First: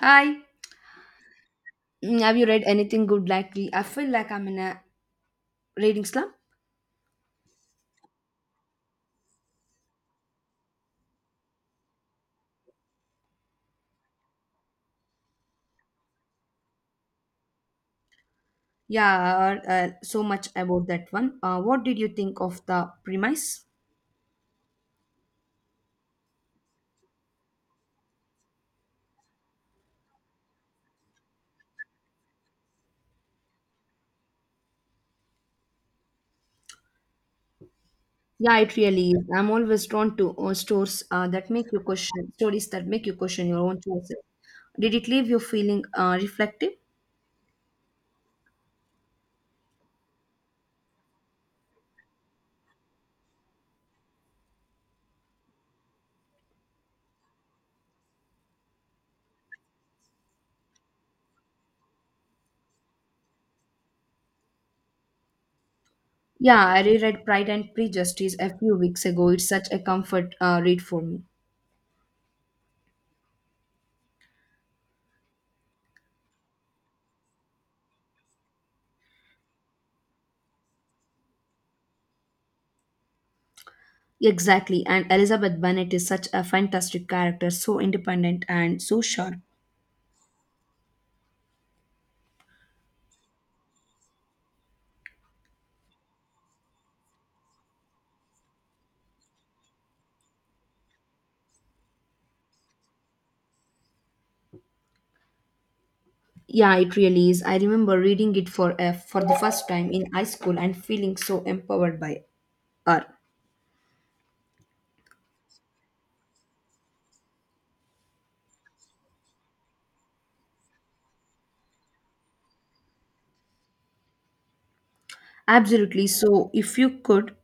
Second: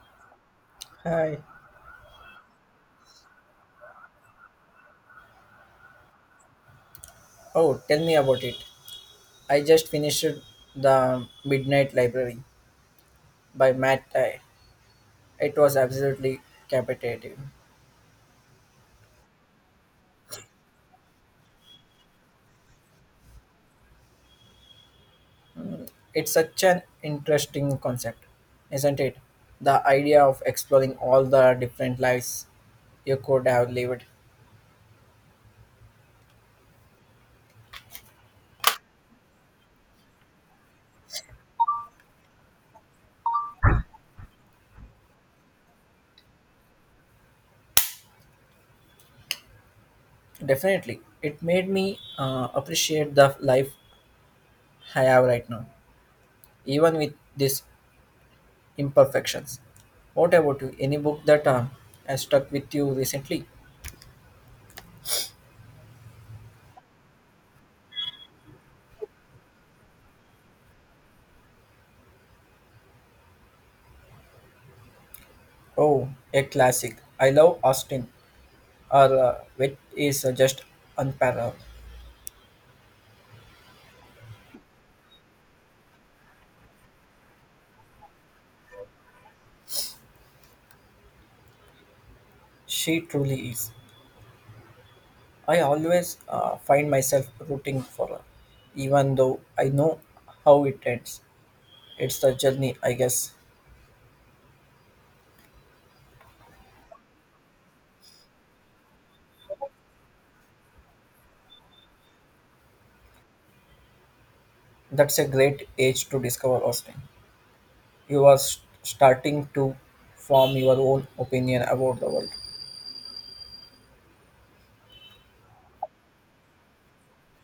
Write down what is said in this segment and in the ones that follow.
Hi. Hi. Have you read anything good lately? I feel like I'm in a reading slump. Oh, tell me about it. I just finished The Midnight Library by Matt Dye. It was absolutely captivating. Yeah, so much about that one. What did you think of the premise? It's such an interesting concept, isn't it? The idea of exploring all the different lives you could have lived. Yeah, it really is. I'm always drawn to stores that make you question, stories that make you question your own choices. Did it leave you feeling reflective? Definitely. It made me appreciate the life I have right now, even with these imperfections. What about you? Any book that has stuck with you recently? Yeah, I reread Pride and Prejudice a few weeks ago. It's such a comfort read for me. Oh, a classic. I love Austin. Her wit is just unparalleled. Exactly, and Elizabeth Bennet is such a fantastic character, so independent and so sharp. She truly is. I always find myself rooting for her, even though I know how it ends. It's the journey, I guess. Yeah, it really is. I remember reading it for for the first time in high school and feeling so empowered by her. That's a great age to discover Austin. You are s starting to form your own opinion about the world. Absolutely. So, if you could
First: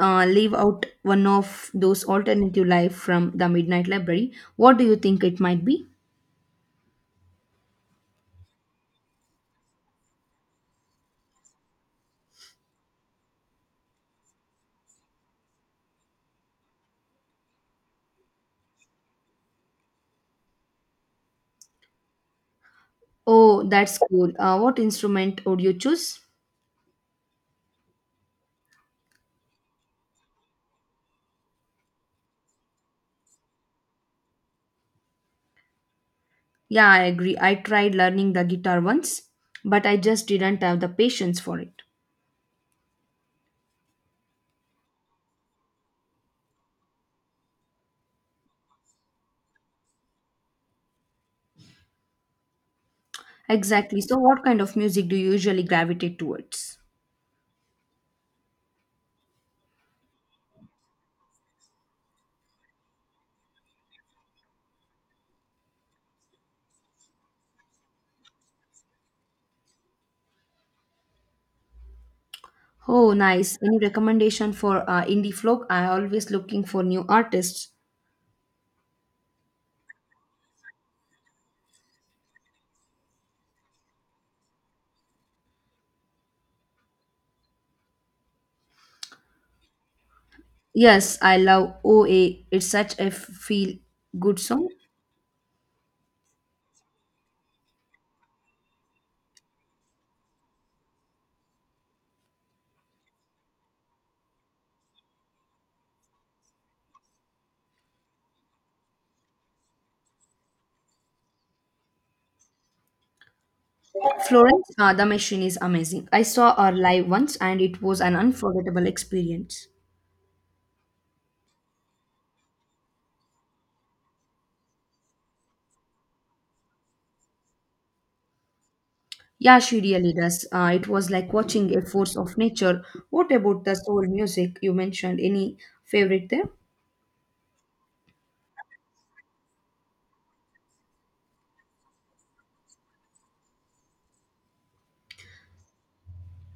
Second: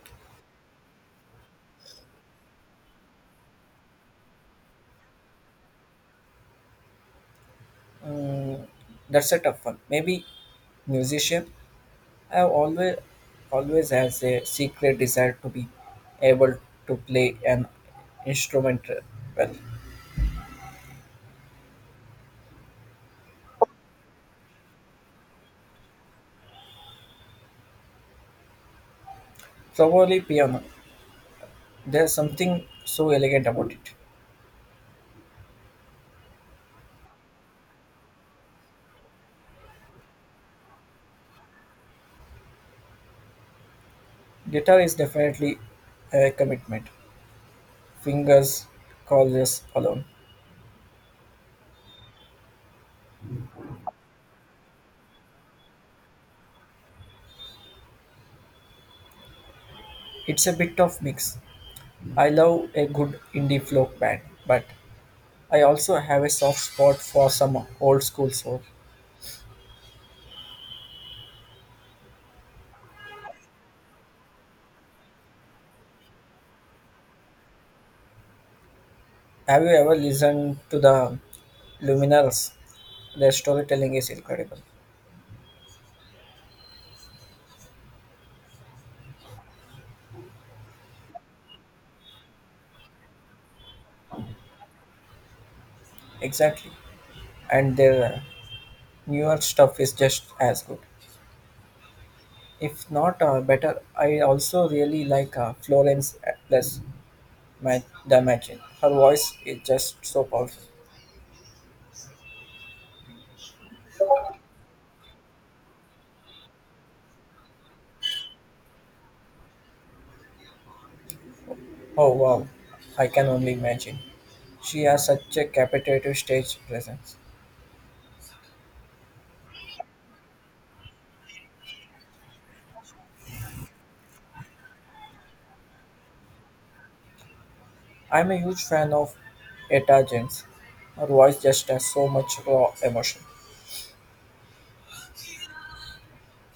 leave out one of those alternative life from the Midnight Library, what do you think it might be? Mm, that's a tough one. Maybe musician. I've always has a secret desire to be able to play an instrument well, Oh, that's cool. What instrument would you choose? probably piano. There's something so elegant about it. Yeah, I agree. I tried learning the guitar once, but I just didn't have the patience for it. Guitar is definitely a commitment. Fingers, calls alone. Exactly. So, what kind of music do you usually gravitate towards? It's a bit of mix. I love a good indie folk band, but I also have a soft spot for some old school soul. Oh, nice. Any recommendation for indie folk? I always looking for new artists. Have you ever listened to the Luminaires? Their storytelling is incredible. Yes, I love OA. It's such a feel good song. Exactly. And their newer stuff is just as good, if not better. I also really like Florence plus, Damagin. Her voice is just so powerful. The machine is amazing. I saw her live once and it was an unforgettable experience. Oh wow, I can only imagine. She has such a captivating stage presence. Yeah, she really does. It was like watching a force of nature. What about the soul music you mentioned? Any favorite there? I'm a huge fan of Etta James. Her voice just has so much raw emotion.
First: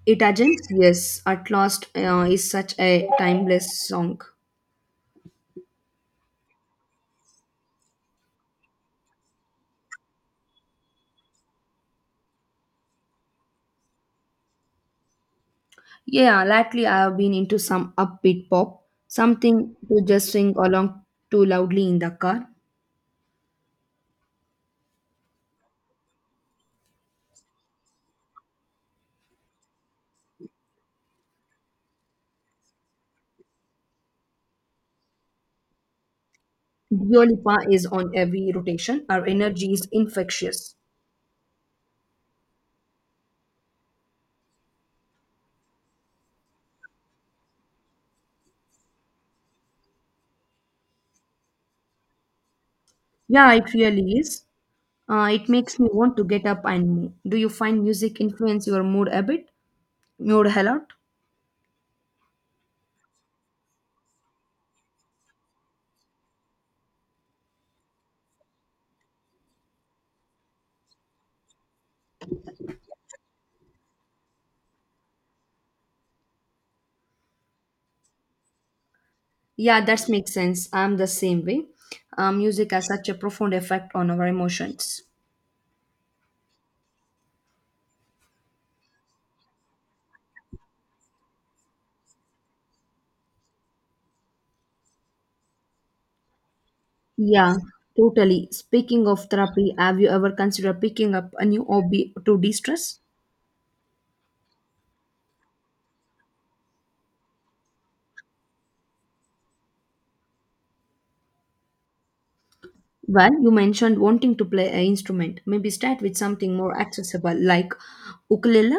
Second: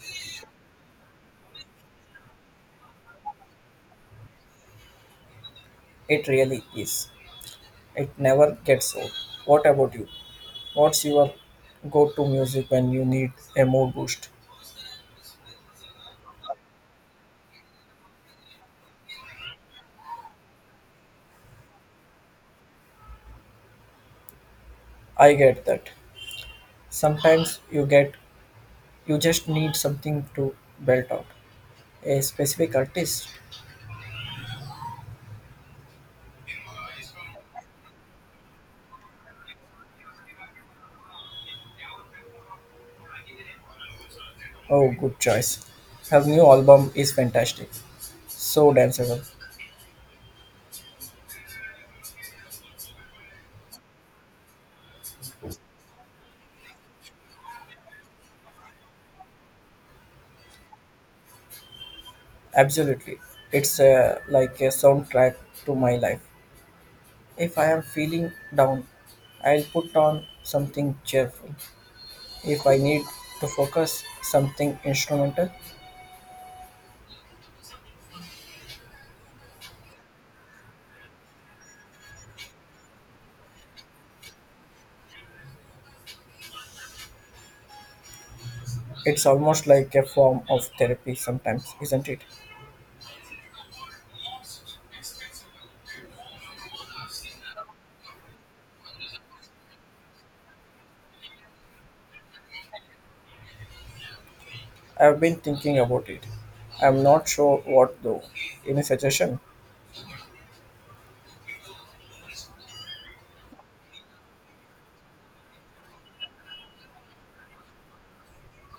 It agents, yes. At last is such a timeless song. It really is. It never gets old. What about you? What's your go to music when you need a mood boost? Yeah, lately I have been into some upbeat pop, something to just sing along to loudly in the car. I get that. Sometimes you just need something to belt out. A specific artist? Dua Lipa is on every rotation. Our energy is infectious. Oh good choice. Her new album is fantastic. So danceable. Yeah, it really is. It makes me want to get up and move. Do you find music influence your mood a bit? Mood a lot? Absolutely. It's like a soundtrack to my life. If I am feeling down, I'll put on something cheerful. If I need to focus, something instrumental. Yeah, that makes sense. I'm the same way. Music has such a profound effect on our emotions. It's almost like a form of therapy sometimes, isn't it? Yeah, totally. Speaking of therapy, have you ever considered picking up a new hobby to de stress? I've been thinking about it. I'm not sure what though. Any suggestion? Well, you mentioned wanting to play an instrument. Maybe start with something more accessible like ukulele.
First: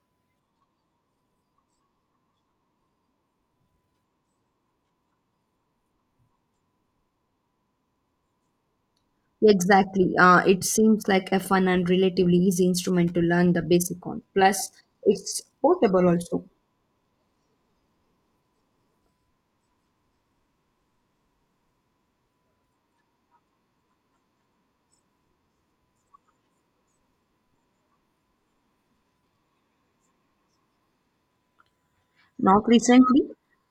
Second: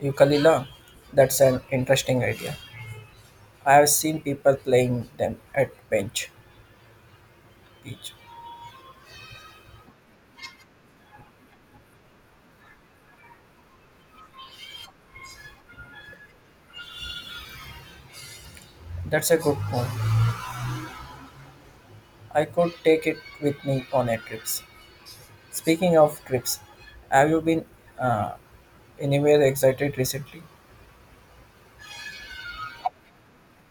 Ukulele? That's an interesting idea. I have seen people playing them at bench beach. Exactly. It seems like a fun and relatively easy instrument to learn the basic on. Plus, it's portable also. That's a good point. I could take it with me on a trip. Speaking of trips, have you been uh, anywhere excited recently? Not recently.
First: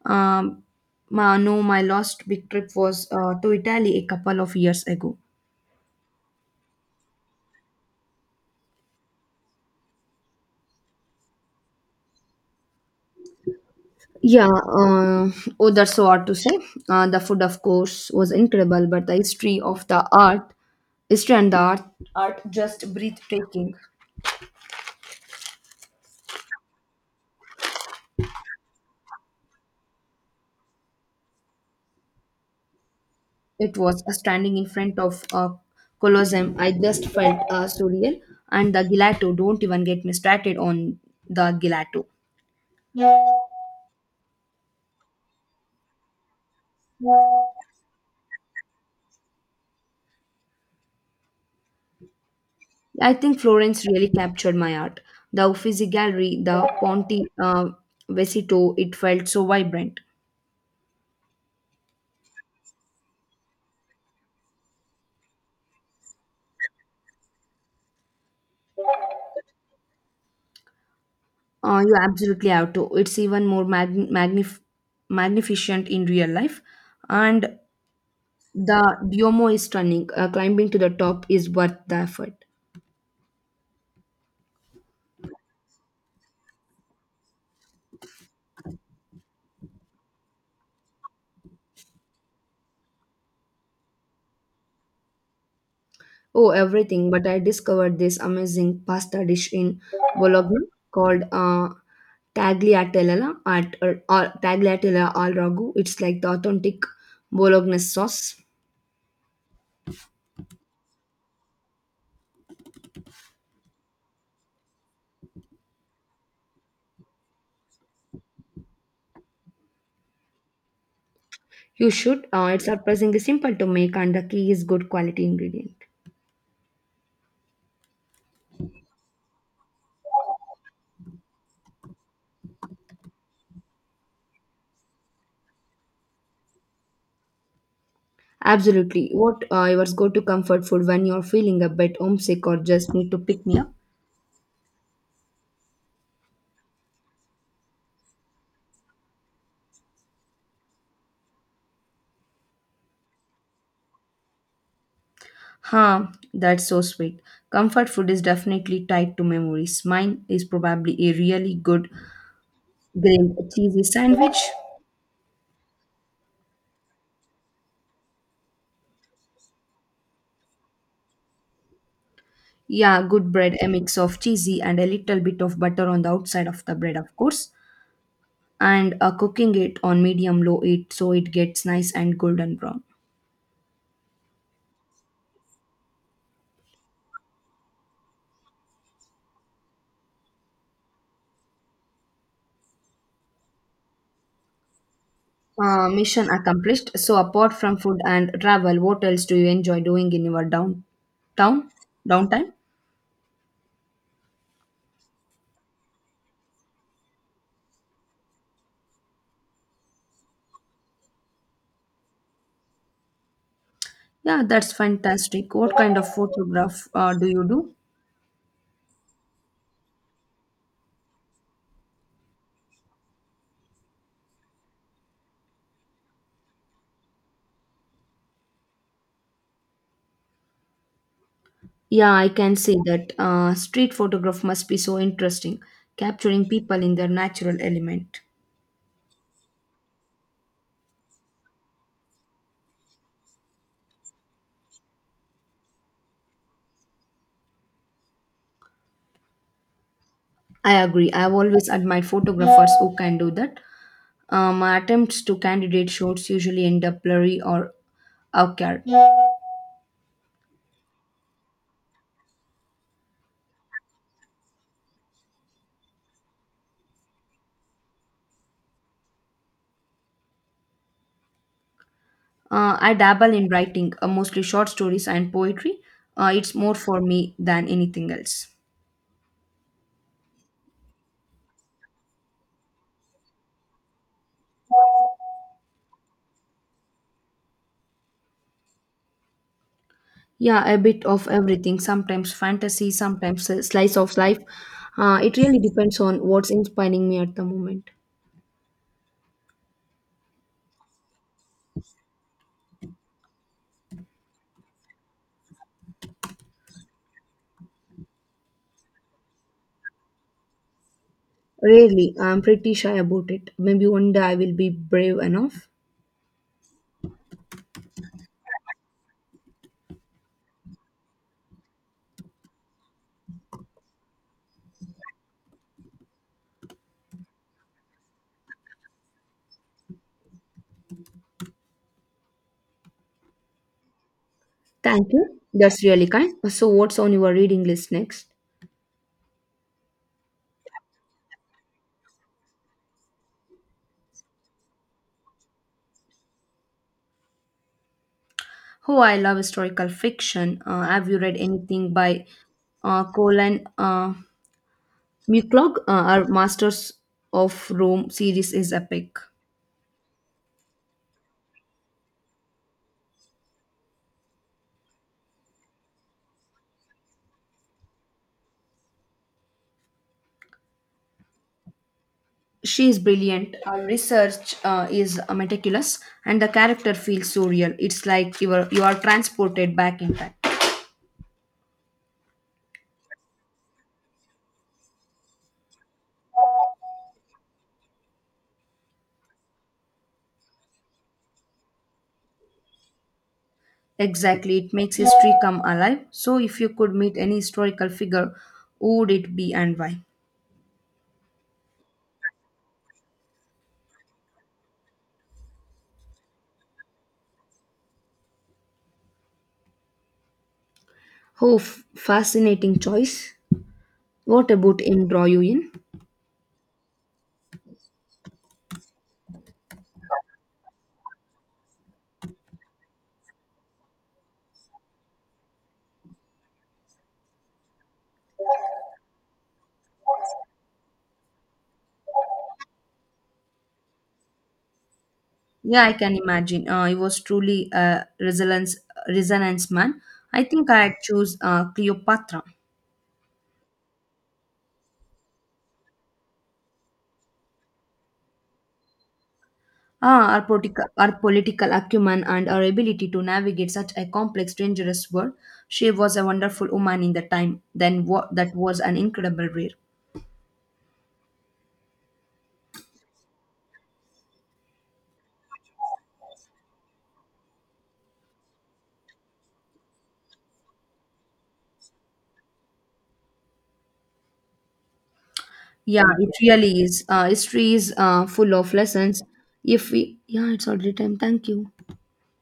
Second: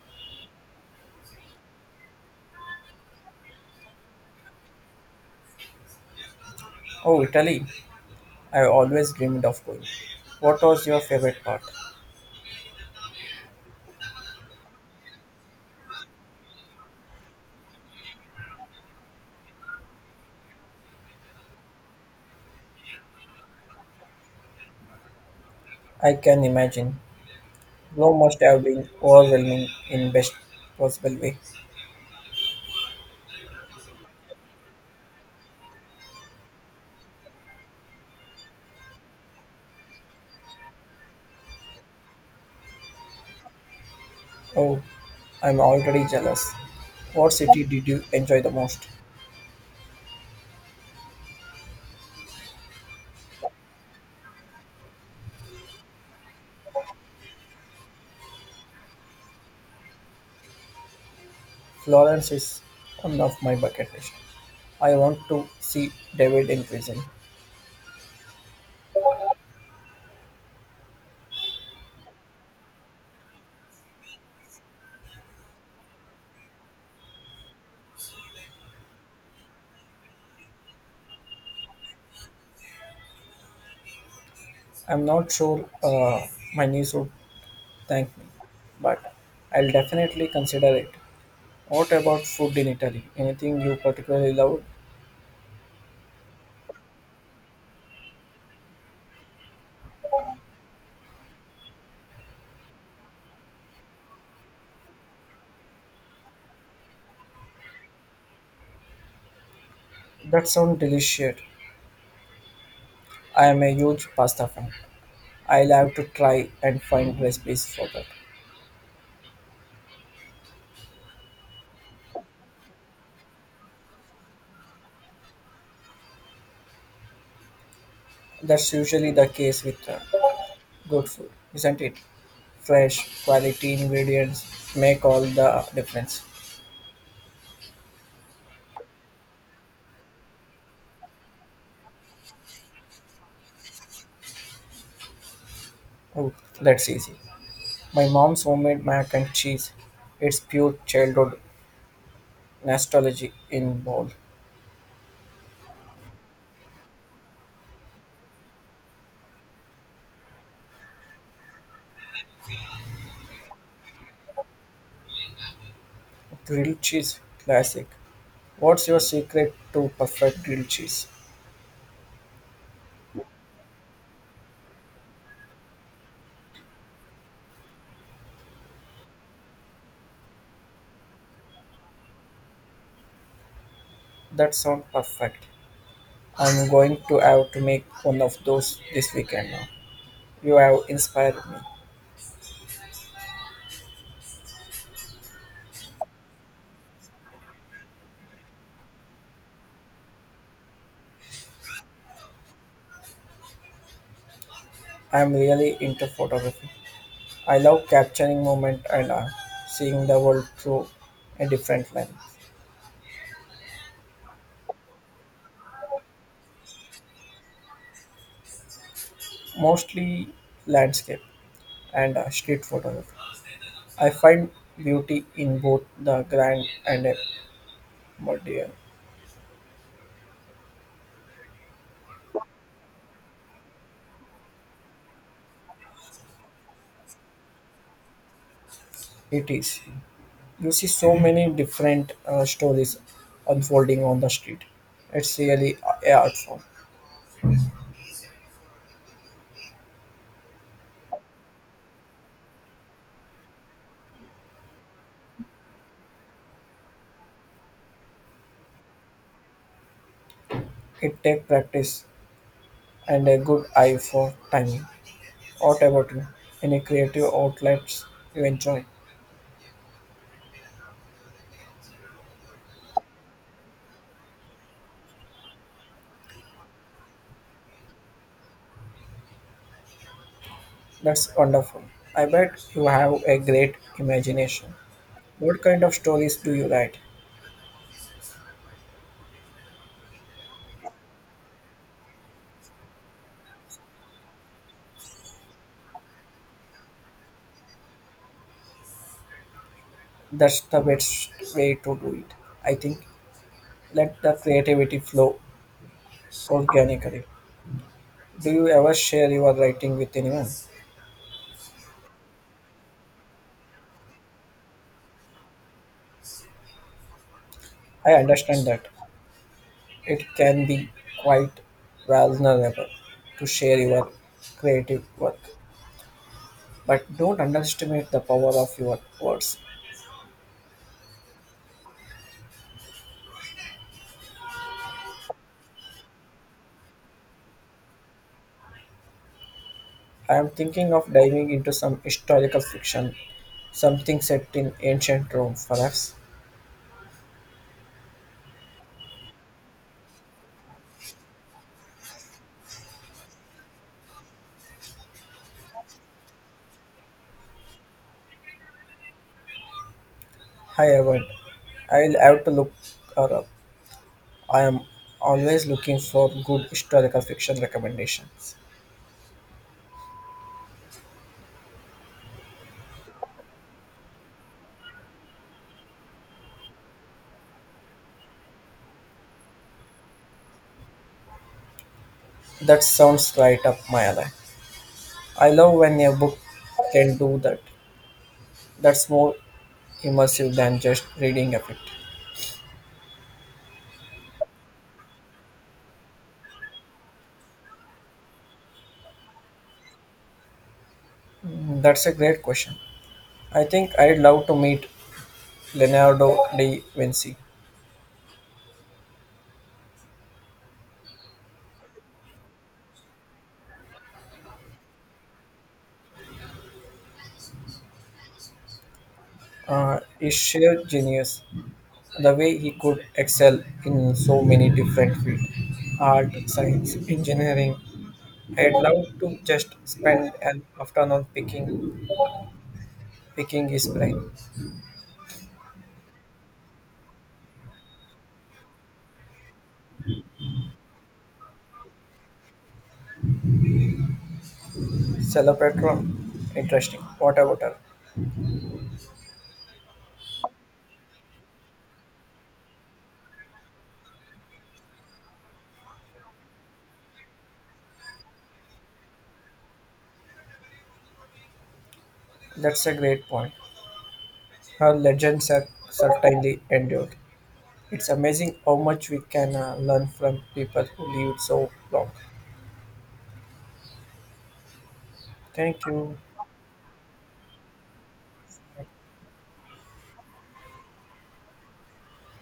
Um, ma, no, My last big trip was to Italy a couple of years ago. Oh, Italy! I always dreamed of going. What was your favorite part? Yeah, uh, oh, that's so hard to say. The food, of course, was incredible, but the history of the art, history and art just breathtaking. I can imagine. Blow must have been overwhelming in best possible way. It was standing in front of a Colosseum. I just felt surreal. And the gelato, don't even get me started on the gelato. Oh, I'm already jealous. What city did you enjoy the most? I think Florence really captured my art. The Uffizi Gallery, the Ponte Vecchio, it felt so vibrant. Florence is one of my bucket list. I want to see David in prison. You absolutely have to. It's even more magnificent in real life. And the Duomo is stunning. Climbing to the top is worth the effort. I'm not sure my niece would thank me, but I'll definitely consider it. What about food in Italy? Anything you particularly love? Oh, everything. But I discovered this amazing pasta dish in Bologna called tagliatella at, or tagliatella al ragu. It's like the authentic Bolognese sauce. That sounds delicious. I am a huge pasta fan. I'll have to try and find recipes for that. You should. It's surprisingly simple to make, and the key is good quality ingredient. That's usually the case with good food, isn't it? Fresh, quality ingredients make all the difference. Absolutely. What your go-to comfort food when you're feeling a bit homesick or just need to pick me up? Oh, that's easy. My mom's homemade mac and cheese. It's pure childhood nostalgia in bowl. Huh, that's so sweet. Comfort food is definitely tied to memories. Mine is probably a really good grilled cheesy sandwich. Grilled cheese, classic. What's your secret to perfect grilled cheese? Yeah, good bread, a mix of cheesy and a little bit of butter on the outside of the bread, of course. And cooking it on medium low heat so it gets nice and golden brown. That sounds perfect. I'm going to have to make one of those this weekend now. You have inspired me. Mission accomplished. So, apart from food and travel, what else do you enjoy doing in your downtown downtime? I'm really into photography. I love capturing moment and art, seeing the world through a different lens, Yeah, that's fantastic. What kind of photograph do you do? mostly landscape and street photography. I find beauty in both the grand and a mundane. Yeah, I can say that. Street photograph must be so interesting, capturing people in their natural element. It is. You see so many different stories unfolding on the street. It's really a art form. I agree. I've always admired photographers who can do that. My attempts to candidate shoots usually end up blurry or awkward. It takes practice and a good eye for timing. What about you? Any creative outlets you enjoy? I dabble in writing, mostly short stories and poetry. It's more for me than anything else. That's wonderful. I bet you have a great imagination. What kind of stories do you write? Yeah, a bit of everything. Sometimes fantasy, sometimes a slice of life. It really depends on what's inspiring me at the moment. That's the best way to do it. I think let the creativity flow organically. Do you ever share your writing with anyone? Really, I'm pretty shy about it. Maybe one day I will be brave enough. I understand that it can be quite vulnerable to share your creative work, but don't underestimate the power of your words. Thank you. That's really kind. So, what's on your reading list next? I am thinking of diving into some historical fiction, something set in ancient Rome, perhaps. Oh, I love historical fiction. Have you read anything by Colin? Muclog, our Masters of Rome series, is epic. However, I'll have to look her up. I am always looking for good historical fiction recommendations. She is brilliant. Her research is meticulous, and the character feels so real. It's like you are transported back in time. That sounds right up my alley. I love when a book can do that. That's more immersive than just reading of it. Exactly, it makes history come alive. So, if you could meet any historical figure, who would it be and why? That's a great question. I think I'd love to meet Leonardo da Vinci. Oh, fascinating choice. What about him draw you in? He's sheer genius. The way he could excel in so many different fields, art, science, engineering. I'd love to just spend an afternoon picking his brain. Yeah, I can imagine. He was truly a resonance man. I think I'd choose Cleopatra. Celebratory, interesting, what about her? Ah, our political acumen and our ability to navigate such a complex, dangerous world. She was a wonderful woman in the time. Then what? That was an incredible rare. That's a great point. Her legends are certainly endured. It's amazing how much we can learn from people who lived so long. Thank Yeah, you. it really is. History is full of lessons. If we, yeah, it's already time. Thank you.